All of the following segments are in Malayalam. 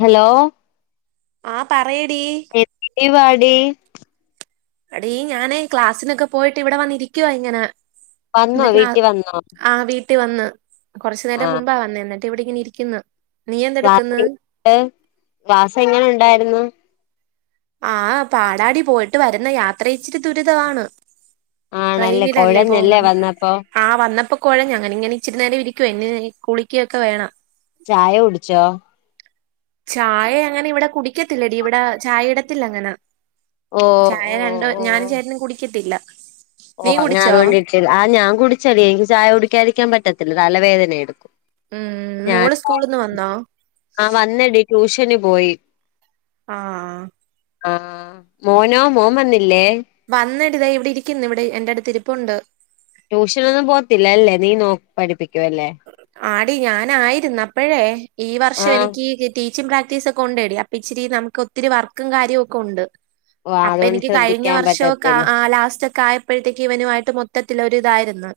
ഹലോ ആഹ് പറയടീ എത്തെവാടീ എടീ ഞാന് ക്ലാസ്സിനൊക്കെ പോയിട്ട് ഇവിടെ വന്നിരിക്കുവാ ഇങ്ങനെ വന്നോ ഇന്ന് ക്ലാ വീട്ടിൽ വന്നോ ആഹ് വീട്ട്- ട്ടി വന്ന് കാെറച്ച് നേരം ആഹ് മുമ്പാ വന്നെ എന്നിട്ട് ഇവിടെ ഇങ്ങനെ ഇരിക്കുന്നു നീ എന്തെടുക്കുന്ന് ഏ് ക്ലാസ്സ് എങ്ങനെ ഇണ്ടായിരുന്നു ആഹ് പാടാടി പോയിട്ട് വര്ന്ന യാത്ര ഇച്ചിരി ദുര്തമാണ് ആണല്ലേ ട്രെയിനിലല്ലേ കുഴഞ്ഞല്ലേ പോകുന്നത് വന്നപ്പോ ആഹ് വന്നപ്പോ കാെഴഞങ്ങന ഇങ്ങനെ ഇച്ചിരി നേരം ഇരിക്കുവെ എന്ന് കുളിക്കയൊക്കെ വേണം ചായ കുടിച്ചോ ചായ അങ്ങനെ ഇവിടെ കുടിക്കത്തില്ലടീ ഇവ്ടെ ചായ ഇടത്തില്ല അങ്ങനെ ഓ ചായ ഓ രണ്ട് ഞാനും ചേട്ടനും കുടിക്കത്തില്ല നീ ഓഹ് അങ്ങനെ കുടിച്ചോ അതുകൊണ്ടിട്ടില്ല ആഹ് ഞാൻ കുട്ച്ചെടീ ഇൻക്ക് ചായ കുടിക്കാതിരിക്കാൻ പറ്റത്തില്ല തല വേദന എടുക്കും ഉം മോള് സ്കൂള്ന്ന് വന്നോ ആഹ് വന്നടി ട്യൂഷന് പോയി ആഹ് ആഹ് മോനോ മോൻ വന്നില്ലേ വന്നടി ഇതാ ഇവിടെ ഇരിക്കിന്ന് ഇവിടെ എ എന്റെടുത്ത് രിപ്പുണ്ട് ട്യൂഷനൊന്നും പോത്തില്ലല്ലേ നീ നോക്ക് പഠിപ്പിക്കുവല്ലേ ആടീ ഞാനായിരുന്നു അപ്പഴേ ഈ വർഷം ആഹ് എനിക്ക് ടീച്ചിങ് പ്രാക്ടീസ് ഒക്കെണ്ടെടി അപ്പം ഇച്ചിരി നമുക്കൊത്തിരി വർക്കും കാര്യവും ഒക്കെ ഉണ്ട് അപ്പൊ അതുകൊണ്ട് എനിക്ക് കഴിഞ്ഞ ശ്രദ്ധിക്കാൻ വർഷോക്കെ പറ്റത്തില്ല ആ ലാസ്റ്റ് ഒക്കെ ആയ പ്പഴത്തേക്ക് ഇവനുവായിട്ട് മൊത്തത്തിലൊരു ഇതായിരുന്ന്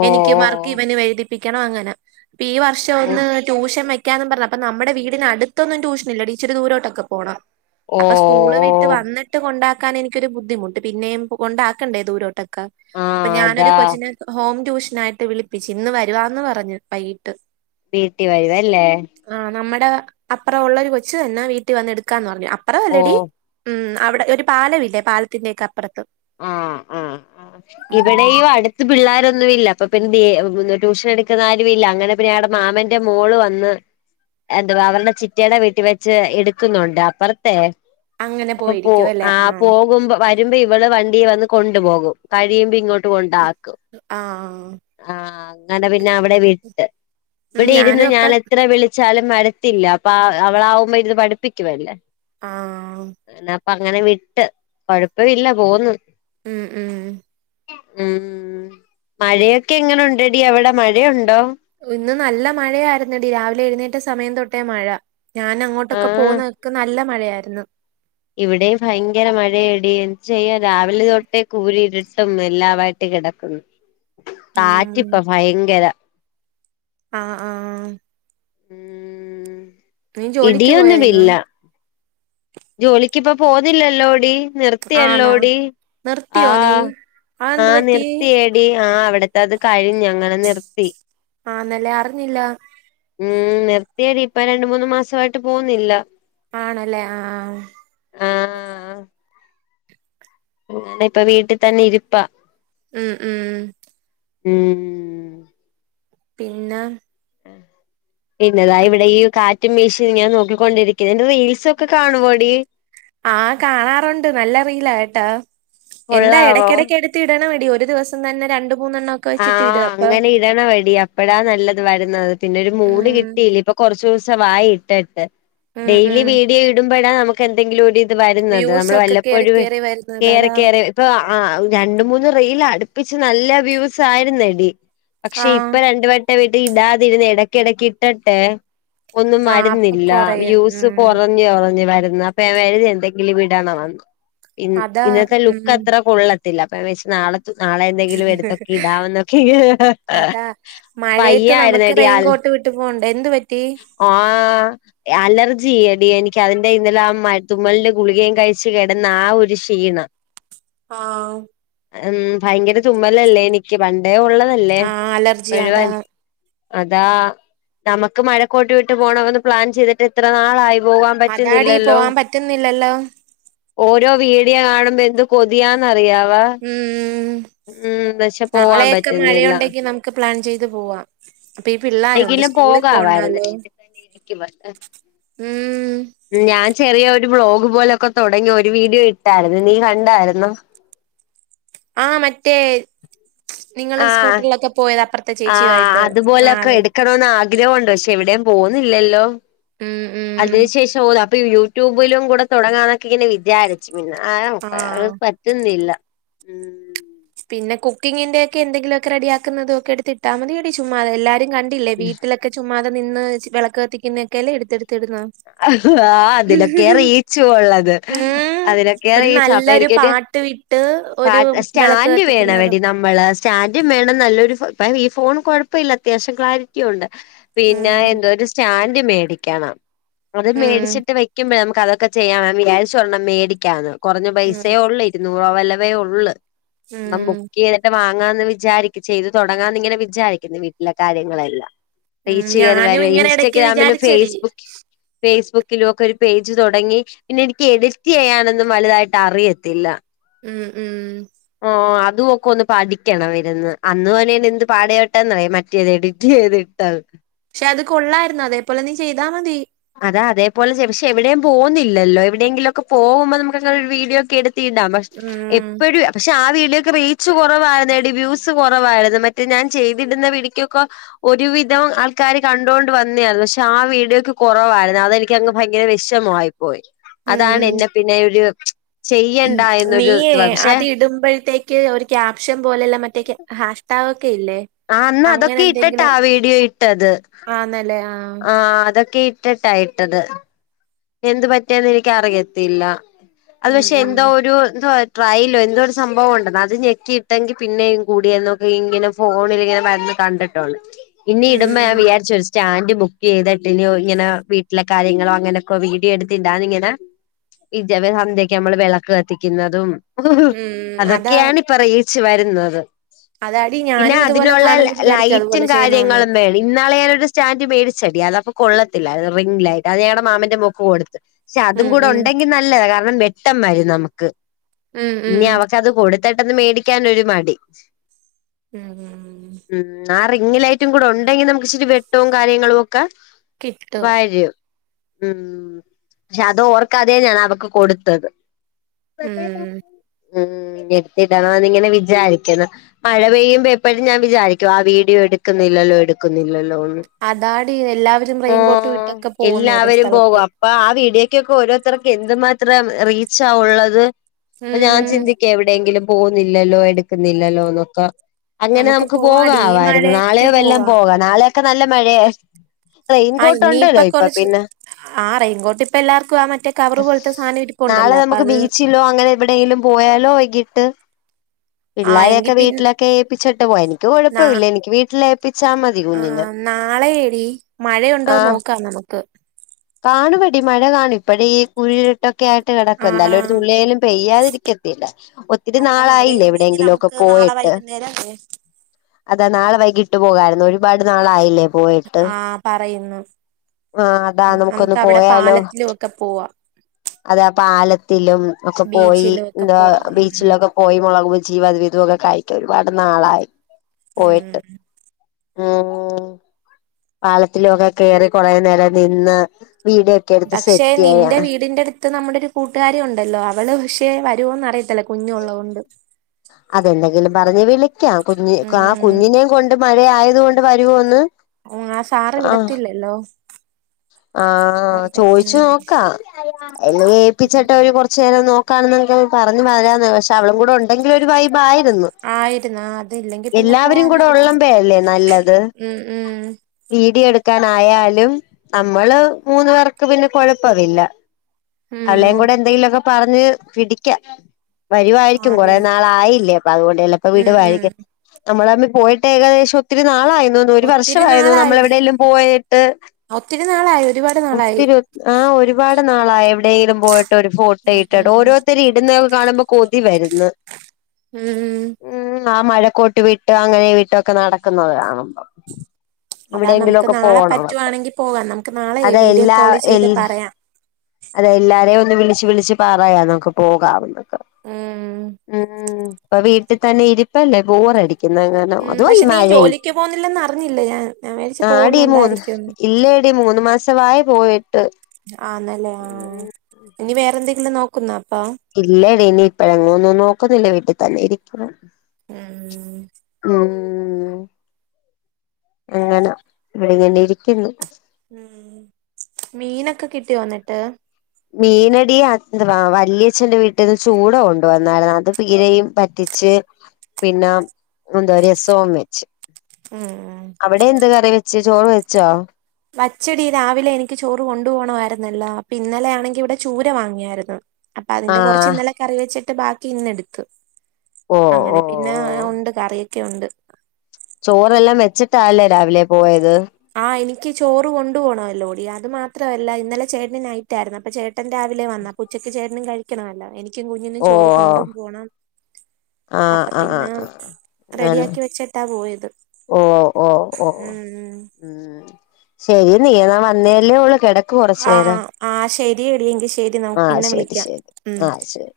ഓ എനിക്കും ഓ വർക്ക് ഇവനും എഴുതിപ്പിക്കണം അങ്ങനെ ഇപ്പ ഈ വർഷം ഓ ഒന്ന് ട്യൂഷൻ വെക്ക് ക്കാന്നും പറഞ്ഞ് അപ്പൊ നമ്മടെ വീടിനടുത്തൊന്നും ട്യൂഷ്നില്ല ഇച്ചിരി ദൂരോട്ടൊക്കെ പോണം ഓ അപ്പൊ സ്കൂള് വി ട്ട് ഓ വന്ന്ട്ട് കൊണ്ടാക്കാൻ എനിക്കൊരു ബുദ്ധിമുട്ട് പിന്നെയും കൊണ്ടാക്കണ്ടേ ദൂരോട്ടൊക്ക ആ അപ്പൊ അതാ ഞാനൊരു കൊച്ചിനെ ഹോം ട്യൂഷ്നായിട്ട് വിളിപ്പിച്ച് ഇന്ന് വരുവാന്ന് പറഞ്ഞു വൈകീട്ട് വീട്ടി വരുവല്ലേ ആഹ് നമ്മടെ അപ്പറം ഉള്ളരു കൊച്ചു തന്നെ വീട്ടി വന്ന് എടുക്കാന്ന് പറഞ്ഞു അപ്പറ ഓ അല്ലടി ഉം അവിടെ ഒരു പാലവില്ലേ പാലത്തിന്റെ ഒക്ക അപ്പറത്ത് ആഹ് ആഹ് ആഹ് ഉം, ഇവിടെയും അട് ത്ത് പിള്ളോരൊന്നുവില്ല അപ്പൊ പിന്ന ദിയേ ട്യൂഷൻ എട്ക്കുന്ന ആരുയില്ല അങ്ങനെ പിന്നെ ആടെ മാമന്റെ മോള് വന്ന് എന്തുവാ അവർടെ ചിറ്റേടെ വീട്ടി വെച്ച് എടുക്കുന്നുണ്ട് അപ്പറത്തെ അങ്ങനെ അപ്പൊ പോ പോയിരിക്കും അല്ലേ ആ ആഹ് പോകുമ്പോ വര് വരുമ്പോ ഇവള് വണ്ടീവന്ന് കൊണ്ടുപോകും കഴിയുമ്പോ ഇങ്ങോട്ട് കൊണ്ടാക്കും ആഹ് ആഹ് അങ്ങനെ പിന്നെ അവിടെ വിട്ട് ഉം ഇവിടെ ഇരുന്ന് ഞാനും അപ്പ ഞാൻ എത്ര വിളി ച്ചാലും വരത്തില്ല അപ്പൊ അവളാവുമ്പോ ഇരുന്ന് പഠിപ്പിക്കുവല്ലേ ആഹ് ന്നപ്പ അങ്ങനെ വിട്ട് കാെഴപ്പവില്ല പോവ്ന്ന് ഉം ഉം ഉം മഴയൊക്കെ എങ്ങെനുണ്ടടീ അവടെ മഴയുണ്ടോ ഇന്ന് നല്ല മഴയായിരുന്നടീ രാവിലെ എഴുന്നേറ്റ സമയം തൊട്ടേ മഴ ഞാനങ്ങോട്ടൊക്കെ ആഹ് പോകുന്നതക്ക് നല്ല മഴയായിര്ന്നു ഇവിടെയും ഭയങ്കര മഴയടീ എന്ത് ചെയ്യാ രാവിലെ തൊട്ടേ കൂരി ഇരുട്ടും എല്ലാവായിട്ട് കിടക്കുന്നു ഉം കാറ്റിപ്പം ഭയങ്കരാ ആഹ് ആഹ് ഉം ഉം നീ ജോലിക്ക് പോയായിന്നോ ജോലിക്കിപ്പോ പോന്നില്ലല്ലോടി ആണോ നിർത്തിയല്ലോടി നിർത്തിയോ നീ ആഹ് ആ അതെന്ത് പറ്റി നിർത്തിയ ടി ആഹ് അവിടത്തെ അത് കഴിഞ്ഞങ്ങനെ നിർത്തി ആന്നല്ലെ അറിഞ്ഞില്ല ഉം നിർത്തിയടി ഇപ്പ രണ്ട മൂന്ന് മാസായിട്ട് പോകുന്നില്ല ആണല്ലേ ആഹ് ആഹ് ഇപ്പ വീട്ടി തന്നെ ഇരിപ്പാ ഉം ഉം ഉം പിന്നാഹ് ഏഹ് പിന്നെതാ ഇവിടെ ഈ കാറ്റും വീശി ഇങ്ങനെ നോക്കിക്കൊണ്ടിരിക്കുന്നു എന്റെ റീൽസ് ഒക്കെ കാണുവോടി ആഹ് കാണാറൊണ്ട് നല്ല റീലാ കേട്ടോ എന്താ കൊള്ളാവോ എടക്കടക്ക് ഇടണേടി ഒരു ദിവസം തന്നെ രണ്ട് മൂന്നെണ്ണം ഒ ആഹ് അങ്ങനെ ഇടണവടി അപ്പഴ നല്ലത് വരുന്നത് പിന്നെ ഒരു മൂട് ഉം കിട്ടിയില്ല ഇപ്പൊ കൊറച്ച് ദിവസവായി ഇട്ടിട്ട് ഉം ഡെയിലി ഉം വീഡിയോ ഇടുമ്പോഴാ നമുക്ക് എന്തെങ്കിലും ഒരു വരുന്നത് വ്യൂസ് നമ്മൾ ഒക്കെ കേറി വല്ലപ്പോഴും കേറി വരുന്നത് കേറി അതാ കേറി ഇപ്പൊ ആഹ് രണ്ട് മൂന്ന് റീൽ അടുപ്പിച്ച് നല്ല വ്യൂസ് ആരുന്നടി പക്ഷെ ആഹ് ഇപ്പ രണ്ടു വെട്ടം ഇത് ഇടാതിരുന്ന് എടക്കെടക്ക് ഇട്ടട്ടെ ഒന്നും ആഹ് അപ്പൊ വരുന്നില്ല കൊറയും വ്യൂസ് ഉം കൊറ കൊറഞ് കൊറഞ് വരുന്ന് അപ്പൊ ഞാൻ വഴു എന്തെങ്കിലും ഇടണവെന്ന് ഇന്ന അതാ ഇന്നത്തെ ലുക്ക് ഉം അത്ര കൊള്ളത്തില്ല അപ്പ ഞവിചാച് നാളെ നാളെ എന്തെങ്കിലും എടുത്ത ഇടാവെന്നൊക്കെ അതാ മഴയത്ത് നമുക്ക് വയ്യാരുന്നെടി അൽ റെയിൻകോട്ട് വിട്ട് പോണ്ടേ എന്ത് പറ്റി ആഹ് അലർജിയെടി എനിക്ക് അതിന്റെ ഇന്നലെ ആ മ തുമലിന്റെ ഗുളികയും കഴിച്ചു കെടന്ന ആ ഒരു ക്ഷീണം ആഹ് ഉം ഭയങ്കര തുമ്മലല്ലേ എനിക്ക് പണ്ടേ ഒള്ളതല്ലേ ആഹ് അലർജി ഇപ്പഴു അതാ അതാ നമുക്ക് മഴക്കോട്ട് വിട്ട് പോണമന്ന് പ്ലാൻ ചെയ്തിട്ട് എത്ര നാളായി പോവാം അതാടി പോവാൻ പറ്റുന്നില്ലല്ലോ ഓരോ വീടിയോ കാണുമ്പോ എന്ത് കൊതിയാന്നറിയാവ ഉം പോവാൻ നാളെയൊക്കെ പറ്റുന്നില്ല മഴയൊണ്ടെങ്കി നമുക്ക് പ്ലാൻ ചെയ്ത് പോവാം ഇപ്പ ഈ പിള്ളാരുണ്ട് എങ്കിലും സ്കൂളി പോകാവായിരുന്നു പോണ്ടാലോ വീട്ടിൽ തന്നെ ഇരിക്കുവ ഉം ഞാൻ ചെറിയ ഒരു വ്ലോഗ് പോലൊക്ക തൊടങ്ങി ഒരു വീഡിയോ ഇട്ടാരുന്ന് നീ കണ്ടാരുന്നോ ആഹ് മറ്റേ നിങ്ങള് ആഹ് സ്കൂട്ടറിലൊക്കെ പോയത് അപ്പറത്തെ ചേച്ചിയുവായിട്ട് ആഹ് അത് ക്കണമെന്ന് ആഗ്രഹോണ്ട് പക്ഷെ എവിടെയും പോന്നില്ലല്ലോ ഉം ഉം അതിനു ശേഷം ന്ന അപ്പൊ യൂട്യൂബിലും കൂടെ തുടങ്ങാന്നൊക്കെ ഇങ്ങനെ വിചാ ച്ച് പിന്ന ആഹ് ഹ് പറ്റുന്നില്ല ഉം പിന്ന കുക്കിംഗ്ന്റെ ഒക്കെ എന്തങ്കിലുവൊക്കെ റെഡിയാക്കുന്നത് ഒക്കെ എടുത്ത് ഇട്ടാ മതിയടി ചുമ്മാതെ എല്ലാരും ക ണ്ടിലെ വീട്ടിലൊക്കെ ചുമ്മാതെ നിന്ന് വെളക്ക് കത്തിക്കുന്ന ഒക്കെല്ലേ എടുത്തെടുത്ത് ഇടുന്ന് ആഹ് ആ അതിനോക്കെയാ റീച്ചു ഒള്ളത് ഉം അതിനൊക്കെയാ ഒരു റീച്ച് അപ്പ നല്ലൊരു എനിക്കൊരു പാട്ട് വിട്ട് ഒരു വിളക്ക് സ്റ്റാൻഡ് കത്തിക്കുന്നതും വേണവടി നമ്മള് സ്റ്റാഡും വേണം നല്ലൊരു ഫോ ഇപ്പ ഈ ഫോൺ കൊഴപ്പല്ല അത്യാശം ക്ലാരിറ്റി ഒണ്ട് പിന്ന ഉം എന്തോ ഒരു സ്റ്റാൻഡ് മേടിക്കണം അതും ഉം മേടിച്ചിട്ട് വെക്കുമ്പോയെ നമുക്ക് അതൊക്കെ ചെയ്യാം വം വിചാരിചെ ഒരെണം മേടിക്കാന്ന് കുറഞ്ഞ ഉം പൈസേ ഒള്ള് അയിന് ഇരുന്നൂറോ വല്ലവേ ഒള്ള് ഒരെണ്ണം ഉം ബുക്ക്‌ ചെയ ണ്ണം വാങ്ങാന്ന് വിചാരിക്ക ചെയ്ത് തൊടങ്ങാന്ന് ഇങ്ങനെ വിചാരിക്ക്ന്ന് വീട്ടിലെ കാര്യങ്ങളെല്ലാം ഉം റീച്ച് കെയറി ഞാനും വരുവ ഇങ്ങനെ ഇടക്ക് ഇൻസ്റ്റഗ്രാമിലും വിചാരിച്ചെടി ഫേസ്ബുക്കി ഫേസ്ബുക്കിലുവൊക്കെ ഒരു പേജ് തൊടങ്ങി പിന്നെ എനിക്ക് എഡിറ്റ് ചെയ്യാനൊന്നും വലുതായിട്ട് അറിയത്തില്ല ഉം ഉം ഓഹ് അതുവൊക്കെ ഒന്ന് പഠിക്കണം ഇരുന്ന് അന്ന് തന്നെ എന്ത് പാട് പെട്ടന്നറിയുവോ മറ്റേത് എഡിറ്റ് ചെയ്ത് ഇട്ടത് പക്ഷെ അത് കൊള്ളായിരുന്ന് അതേപോലെ നീ ചെയ്താ മതി അതാ അതേപോലെ ചെ പക്ഷെ എവിടേം പോന്നില്ലല്ലോ എവിടെങ്കിലൊക്കെ പോവുമ്പോ നമുക്ക് അങ്ങന ഒരു വീഡീയോ ഒക്കെ എടുത്തിടാം ഉം എപ്പരും പക്ഷെ ആ വീഡിയൊയ്ക്ക് റീച്ച് കുറവായേനേടി വ്യൂസ് കുറവായിരുന്നു മറ്റേ ഞാൻ ചെയ്തിടുന്ന വീഡിക്കൊക്കെ ഒരുവിധം ആൾക്കാര് കണ്ടുകൊണ്ട് വന്നയാരുന്നു പക്ഷെ ആ വീഡിയോയ്ക്ക് കുറവായിരുന്നു അതെനിക്കങ്ങ് ഭയങ്കര വിഷമമായി പോയി അതാണ് ഉം എന്നെ പിന്നെ ഒരു ചെയ്യണ്ട എന്നൊരു നീയേ ഇത് പക്ഷെ അത് ഇടുമ്പഴത്തേ ക്ക് ഒരു ക്യാപ്ഷൻ പോലുള്ള മറ്റേ ഹാഷ്ടാഗ് ഒക്കെ ഇല്ലേ ആ അന്ന് അങ്ങനെ അതൊക്കെ ഇട്ടട്ടാ എന്തെങ്കിലും ആ വീഡിയോ ഇട്ടത് ആന്നല്ലേ ആഹ് ആ അതൊക്കെ ഇ ഇട്ടട്ടാ ഇട്ടത് എന്ത്‌ പറ്റിയന്ന് എനിക്ക് അറിയത്തില്ല അത് ഉം പക്ഷെ ഉം എന്തോ ഒരു എന്തുവാ ട്രൈലോ എന്തോ ഒരു സംഭവം ഉണ്ടെന്ന് അത് ഞെക്കിയിട്ടെങ്കിൽ പിന്നെയും കൂടിയേനെ എന്നൊക്കെ ഇങ്ങനെ ഫോണിൽ ഇങ്ങനെ വന്ന് കണ്ടിട്ട് ആണ് ഇനി ഇടുമ്പം ഉം ഞാൻ വിചാരിച്ചു ഒരു സ്റ്റാൻഡ് ബുക്ക് ചെയ്തിട്ട് ഇനി ഇങ്ങനെ വീട്ടിലെ കാര്യങ്ങളോ അങ്ങനെ ക്കൊ വീഡിയോ എടുത്തിടാന്ന് ഇങ്ങനെ വിചാ സന്ധ്യയ്ക്ക് നമ്മള് വിളക്ക് കത്തിക്കുന്നതും ഉം അതാ അതൊക്കെയാണ് ഇപ്പൊ റീച്ച് വരുന്നത് അതാടി പിന്നെ ഞാനും ഇതുപോലെ അതിനുള്ള കാണുമ്പോ വിചാരിക്കും ലൈറ്റും അതുപോലെ ചെയ്യണോന്ന് കാര്യങ്ങളും വേണ് ഇന്നാള് ഞാനൊരു സ്റ്റാൻറ് മേടിച്ചടി അതൊക്കെ കൊള്ളത്തില്ലാരുന്നു റിംഗിലായിട്ട് അത് ഞങ്ങടെ മാമന്റെ മോൾക്ക് കൊടുത് പക്ഷെ അതും ഉം കൂടെ ഉം ഉണ്ടെങ്കിൽ നല്ലത കാരണം വെട്ടം വരും നമ്മക്ക് ഉം ഇനി അവ പക്ഷെ അത് കൊടുത്തിട്ടൊന്ന് മേടിക്കാനൊരു മടി ഉം ഉം ഉം ആ റിങ്‌ ലൈറ്റും കൂടെ ഉണ്ടെങ്കിൽ നമുക്ക് ഇച്ചിരി വെട്ടവും കാര്യങ്ങളും ഒക്കെ കിട്ടും വരും ഉം പക്ഷെ അത് ഓർക്കാതെയാ ഞാൻ അവൾക്ക് കൊടുത്തത് ഉം ഉം എടുത്തിടണം എന്നിങ്ങനെ വിചാരിക്കുന്നു മഴ പെയ്യുമ്പം എപ്പഴും ഞാൻ വിചാരിക്കും ആ വീഡിയോ എടുക്കുന്നില്ലല്ലോ എടുക്കുന്നില്ലല്ലോ എന്ന് അതാടി എല്ലാവരും റെയിൻകോട്ടുവിട്ടൊക്കെ പോകുന്നു ഒരേ സ്ഥലത്ത് പ്പാ ആ വീഡിയോയ്ക്കൊക്കെ ഓരോരുത്തർക്ക് എന്തു മാത്രം റീച്ചാ ഉള്ളത് ഇപ്പൊ ഞാൻ ഉം ചിന്തിക്കുകയാ എവിടെയെങ്കിലും പോകുന്നില്ലല്ലോ എടുക്കുന്നില്ലല്ലോന്നൊക്കെ അങ്ങനെ നമുക്ക് പോവാടി ഈ പോകാവാരുന്നു മഴക്ക് നാളെയോ വല്ലോം പോവാ പോകാം നാളെയൊക്കെ നല്ല മഴയാ റെയിൻകോട്ട് ഉണ്ടല്ലോ ഇപ്പൊ പിന്നെ ആ റെയ്ൻകോട്ട് ഇപ്പ എല്ലാർക്കും ആ മറ്റേ കവറ് പോലത്തെ സാധനം ഇരിപ്പോണ്ടല്ലോ അപ്പൊ അത് കിലോ അങ്ങനെ എവിടേലും പോയാലോ വൈകിട്ട് ആഹ് പിള്ളാരെയൊക്കെ എങ്കി പിന്നെ വീട്ടിലൊക്കെ ഏപ്പിച്ചിട്ട് പോകാം എനിക്ക് നാ കുഴപ്പമില്ല എനിക്ക് വീട്ടിൽ ഏൽപ്പിച്ചാൽ മതി കുഞ്ഞിനെ നാളെ ഏടി ആ മഴയുണ്ടോന്ന് നോക്കാം നമുക്ക് കാണുവെടി മഴ കാണും ഇപ്പഴെ ഈ കുഴിയി ട്ടൊക്കെ ആയിട്ട് കിടക്കുവല്ലേ അല്ലേൽ ഒരു ആഹ് തുള്ളിയേലും പെയ്യാതിരിക്കത്തില്ല ഒത്തിരി അതാ നാളായില്ലേ എവിടെയെങ്കിലും ഒക്കെ പോയിട്ട് എ അതാ നാളെ വൈകിട്ട് പോകാരുന്നു ഒരുപാട് നാളായില്ലേ പോയട്ട് ആഹ് പറയുന്നു ആ അതാ നമുക്ക് നമുക്കൊന്ന് അവിടെ പോയാലോ പാലത്തിലും ഒക്കെ പോവാം അതാ പാലത്തിലും ഒക്കെ പോയി ബീച്ചിലും ഒക്കെ എന്താ പോവാം ഉം ബീച്ചിലൊക്കെ പോയി മുളക് ബജിയും അതുവിതുവൊക്കെ കഴിക്കാം ഒരുപാട് നാളായി പോയിട്ട് ഉം ഉം പാലത്തിലും ഒക്കെ കേറി കുറെ നേരം നിന്ന് വീഡി പക്ഷെ നിന്റെ വീടിന്റെ അടുത്ത് ത് നമ്മുടെ ഒരു കൂട്ടുകാരി ഉണ്ടല്ലോ അവള് പക്ഷെ വരുവോന്ന് അറിയത്തില്ല കുഞ്ഞുള്ള ണ്ട് അതെന്തെങ്കിലും പറഞ്ഞ് വിളിക്കാം കുഞ്ഞ് കാ കുഞ്ഞിനെയും കൊണ്ട് മഴയായത് കൊണ്ട് വരുവോന്ന് ആ സാറ് വിടത്തില്ലല്ലോ ആഹ അവിടെ ചോദിച്ചു ഉം നോക്കാം എല്ല ഏപ്പിച്ചിട്ട ഉം ഒരുക്കുറച്ച് ച്ച നേരം നോക്കാണെന്നൊക്കെ പറഞ്ഞഞ് വരന്ന് പക്ഷെ അവളും കൂടെ ഉണ്ടെങ്കില ഒരു വൈബായിരുന്നു ആയിരുന്നു അതിലെങ്കി പിന്നെ എല്ലാവരും കൂടെ പോവാനൊന്ന ഉള്ളമ്പഴല്ലേ രുഉ ഉ വീഡിയ എടുക്കൻായാലും നമ്മള് മൂന്നു പേർക്ക് പിന്നെ കൊഴപ്പവില്ല അവള്ളേയും ഉം കൂടെ എന്തെങ്കിലുംൊക്കെ പറഞ്ഞ് പിടിക്ക വരുവായിരിക്കും ആടി കൊറേ ല്ലേ അ അതുകൊണ്ട്പ്പോ വീട് ഉം വാ ഉം നമ്മളമ്മ പോയിട്ട് ഏകദേശം ഒത്തിരി നാളായി ഒരു ഒത്തിരി വർഷമായിരുന്നു നമ്മൾ നാളായിടി എവിടെയെല്ലും പോയിട്ട് ഒത്തിരി നാളായി ഒരുപാട് നാളായി ഒത്തിരി ആഹ ഒരുപാട് നാളായി എവിടെയെങ്കിലും പോയിട്ട് ഒരു ഫോട്ടോ ഉം ഇട്ടട്ടോ ഉം ഓരോരുത്തര ഇട്ടുന്നൊെ കാണുമ്പോൾ കൊതി വരുന്ന് ഉം ഉം ആ മഴക്കോട്ട് വിീട്ട് അങ്ങനെ വിട്ടൊക്കെ നടക്കുന്നത് കാണുമ്പോ അതാ എവിടെയെങ്കിലും നമുക്ക് ഒക്കെ നാളെ പോണോ അപ്പൊ പറ്റുവാണെങ്കി പോകാം നമുക്ക് നാളെ അത വീഡിയോ എല്ലാ കോള് എ ചെയ്ത് പറയാം അതെ എല്ലാരെയ ഒന്ന് വിളിച്ചവിളിച്ച് പറയാ നമക്ക് പോകാവന്നൊക്കെ ഉം ഉം ഇപ്പ വീട്ടിൽ തന്നെ ഇരിപ്പല്ലേ ബോറടിക്കുന്നങ്ങനെ ഉം അതോ പോ പക്ഷെ നീ മഴ ജോലിക്ക് പോകുന്നില്ലെന്ന് അറിഞ്ഞില്ല ഞാൻ ഞാൻ വിചാരിച്ച് യായിആടി മൂന്ന് പോകുന്നുണ്ടായിരിക്കുംന്ന് ഇല്ലേ ല്ലടിമൂന്ന് മാസമായി പോയിട്ട് ആന്നല്ലേ ആഹ ഇനി വേറെന്തെങ്കിലും നോക്കുന്നോ അപ്പൊ ഇല്ലടിഇനി ഇപ്പഴങ്ങ ഒന്നും നോക്കുന്നില്ല വീട്ടിൽ തന്നെ ഇരിക്കണം ഉം ഉം അങ്ങനാ ഇവിടെങ്ങനെ ഇരിക്കുന്നു ഉ മീനൊക്കെ കിട്ടി യോന്നിട്ട് മീനടി എന്തവാ വലിയച്ഛ്ന്റെ വീട്ടിൽന്ന് ചൂള കൊണ്ട വന്ന യിരുന്നു അത് പീരയും പറ്റിച്ച് പിന്നെ എന്താ രസവുംം വെച്ച് ആ ആ അവിടെ എന്ത്ാ കറി വെച്ച ചോറ് വെച്ചോ വച്ചടി രാവിലെ എനിക്ക് ചോറ് കൊണ്ടുപ പോകണമായിരുന്നില്ല അപ്പ ഇന്നലെ ആണെങ്കി ഇവിടെ ചൂര വാങ്ങിയായിരുന്നു അപ്പൊ അതിന്റെ കുറച്ച് ആഹ് ഇന്നലെ കറി വെച്ചിട്ട് ബാക്കി ഇന്ന എടുത്തു ഓ ഓ അങ്ങനെന്നെ പിന്നെ ഓ ഉണ്ട് കറിയൊക്കെ ഉണ്ട് ചോറെല്ലാം വെച്ചിട്ടാല്ലേ രാവിലെ പോയത് ആ എനിക്ക് ചോറ് കൊണ്ടു പോോണമല്ലോടി അത് മാത്രമല്ല ഇന്നലെ ചേട്ടൻ നയിറ്റായിരുന്നു അപ്പ ചേട്ടൻ രാവിലെ വന്ന ഉച്ചക്ക് ചേട്ടനും കഴിക്കണേല്ലോ എനിക്കും കുഞ്ഞിനും ചോറ് കൊണ്ടും പോണം ആഹ അപ്പൊ ആഹ് പിന്നെ ആ ആണല്ലെ റെഡിയാക്കി വെച്ചിട്ടാ പോയത് ഓ ഓ ഓ ഉം ഉം ഉം ശരി നീ എന്നാ വന്നേല്ലേ ഉള്ളു കെട്ട ടക്കൂകുറച്ചു ആ യേരം ആ ശരിയെടി എങ്കി ശരി നമുക്ക് ആഹ പിന്നെ ശരി വിളിക്കാം ശരി ഉം ആഹ ശരി